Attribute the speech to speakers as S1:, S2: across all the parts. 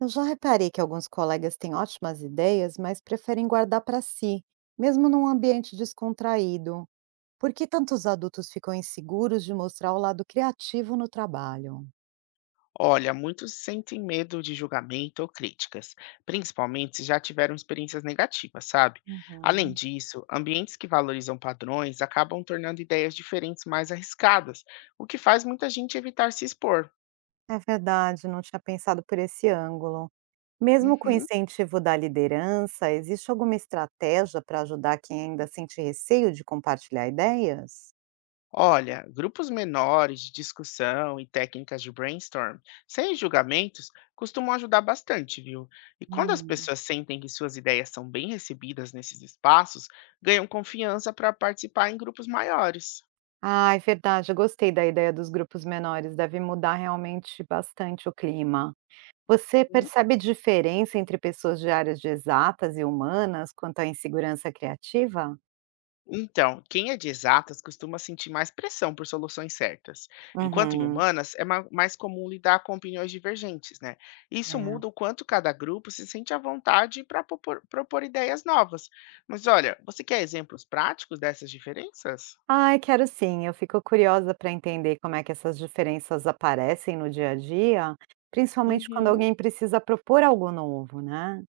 S1: Eu já reparei que alguns colegas têm ótimas ideias, mas preferem guardar para si, mesmo num ambiente descontraído. Por que tantos adultos ficam inseguros de mostrar o lado criativo no trabalho?
S2: Olha, muitos sentem medo de julgamento ou críticas, principalmente se já tiveram experiências negativas, sabe? Além
S1: Uhum.
S2: disso, ambientes que valorizam padrões acabam tornando ideias diferentes mais arriscadas, o que faz muita gente evitar se expor.
S1: É verdade, não tinha pensado por esse ângulo. Mesmo com o
S2: Uhum.
S1: incentivo da liderança, existe alguma estratégia para ajudar quem ainda sente receio de compartilhar ideias?
S2: Olha, grupos menores de discussão e técnicas de brainstorm, sem julgamentos, costumam ajudar bastante, viu? E quando as
S1: Hum.
S2: pessoas sentem que suas ideias são bem recebidas nesses espaços, ganham confiança para participar em grupos maiores.
S1: Ah, é verdade, eu gostei da ideia dos grupos menores, deve mudar realmente bastante o clima. Você
S2: Hum,
S1: percebe diferença entre pessoas de áreas de exatas e humanas quanto à insegurança criativa?
S2: Então, quem é de exatas costuma sentir mais pressão por soluções certas, enquanto em
S1: Uhum,
S2: humanas é mais comum lidar com opiniões divergentes, né? Isso
S1: é.
S2: muda o quanto cada grupo se sente à vontade para propor ideias novas. Mas olha, você quer exemplos práticos dessas diferenças?
S1: Ai, quero sim. Eu fico curiosa para entender como é que essas diferenças aparecem no dia a dia, principalmente quando
S2: Uhum.
S1: alguém precisa propor algo novo, né?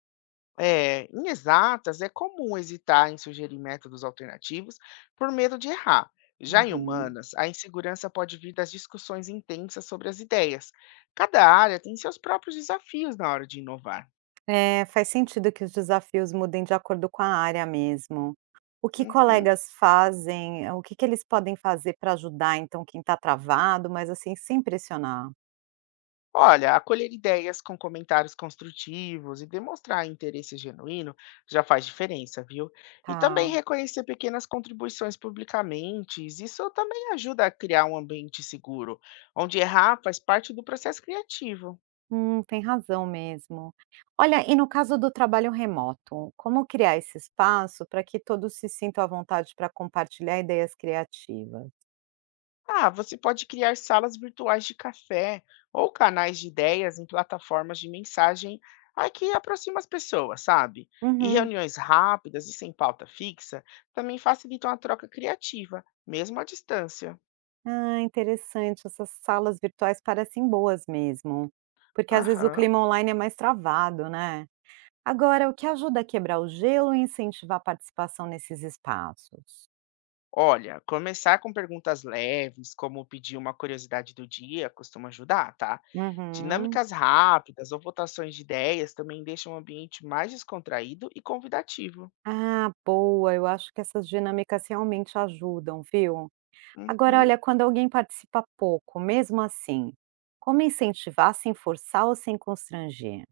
S2: É, em exatas, é comum hesitar em sugerir métodos alternativos por medo de errar. Já em
S1: Uhum.
S2: humanas, a insegurança pode vir das discussões intensas sobre as ideias. Cada área tem seus próprios desafios na hora de inovar.
S1: É, faz sentido que os desafios mudem de acordo com a área mesmo. O que
S2: Uhum.
S1: colegas fazem, o que que eles podem fazer para ajudar, então, quem está travado, mas assim, sem pressionar?
S2: Olha, acolher ideias com comentários construtivos e demonstrar interesse genuíno já faz diferença, viu? E também
S1: Tá.
S2: reconhecer pequenas contribuições publicamente, isso também ajuda a criar um ambiente seguro, onde errar faz parte do processo criativo.
S1: Tem razão mesmo. Olha, e no caso do trabalho remoto, como criar esse espaço para que todos se sintam à vontade para compartilhar ideias criativas?
S2: Ah, você pode criar salas virtuais de café ou canais de ideias em plataformas de mensagem, que aproxima as pessoas, sabe? E
S1: Uhum.
S2: reuniões rápidas e sem pauta fixa também facilitam a troca criativa, mesmo à distância.
S1: Ah, interessante. Essas salas virtuais parecem boas mesmo, porque às vezes o
S2: Aham.
S1: clima online é mais travado, né? Agora, o que ajuda a quebrar o gelo e incentivar a participação nesses espaços?
S2: Olha, começar com perguntas leves, como pedir uma curiosidade do dia, costuma ajudar, tá?
S1: Uhum.
S2: Dinâmicas rápidas ou votações de ideias também deixam o ambiente mais descontraído e convidativo.
S1: Ah, boa. Eu acho que essas dinâmicas realmente ajudam, viu? Agora,
S2: Uhum.
S1: olha, quando alguém participa pouco, mesmo assim, como incentivar sem forçar ou sem constranger?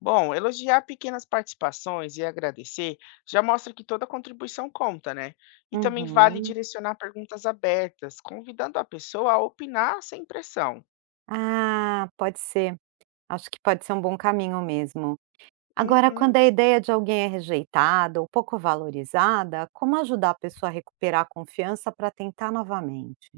S2: Bom, elogiar pequenas participações e agradecer já mostra que toda contribuição conta, né? E também vale
S1: Uhum.
S2: direcionar perguntas abertas, convidando a pessoa a opinar sem pressão.
S1: Ah, pode ser. Acho que pode ser um bom caminho mesmo. Agora,
S2: Uhum.
S1: quando a ideia de alguém é rejeitada ou pouco valorizada, como ajudar a pessoa a recuperar a confiança para tentar novamente?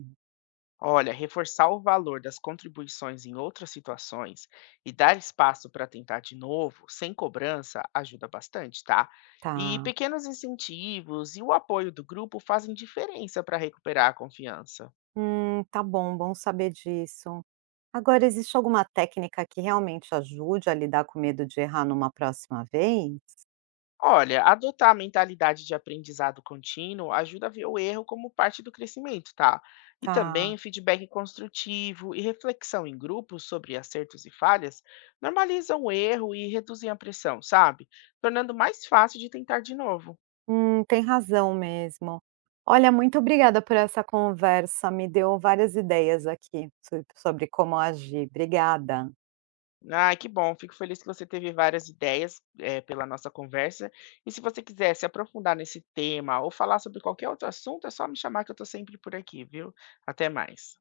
S2: Olha, reforçar o valor das contribuições em outras situações e dar espaço para tentar de novo, sem cobrança, ajuda bastante, tá? E
S1: Tá.
S2: pequenos incentivos e o apoio do grupo fazem diferença para recuperar a confiança.
S1: Tá bom, bom saber disso. Agora, existe alguma técnica que realmente ajude a lidar com medo de errar numa próxima vez?
S2: Olha, adotar a mentalidade de aprendizado contínuo ajuda a ver o erro como parte do crescimento, tá? E também
S1: Tá.
S2: feedback construtivo e reflexão em grupos sobre acertos e falhas normalizam o erro e reduzem a pressão, sabe? Tornando mais fácil de tentar de novo.
S1: Tem razão mesmo. Olha, muito obrigada por essa conversa, me deu várias ideias aqui sobre como agir. Obrigada.
S2: Ai, que bom, fico feliz que você teve várias ideias, pela nossa conversa. E se você quiser se aprofundar nesse tema ou falar sobre qualquer outro assunto, é só me chamar que eu estou sempre por aqui, viu? Até mais.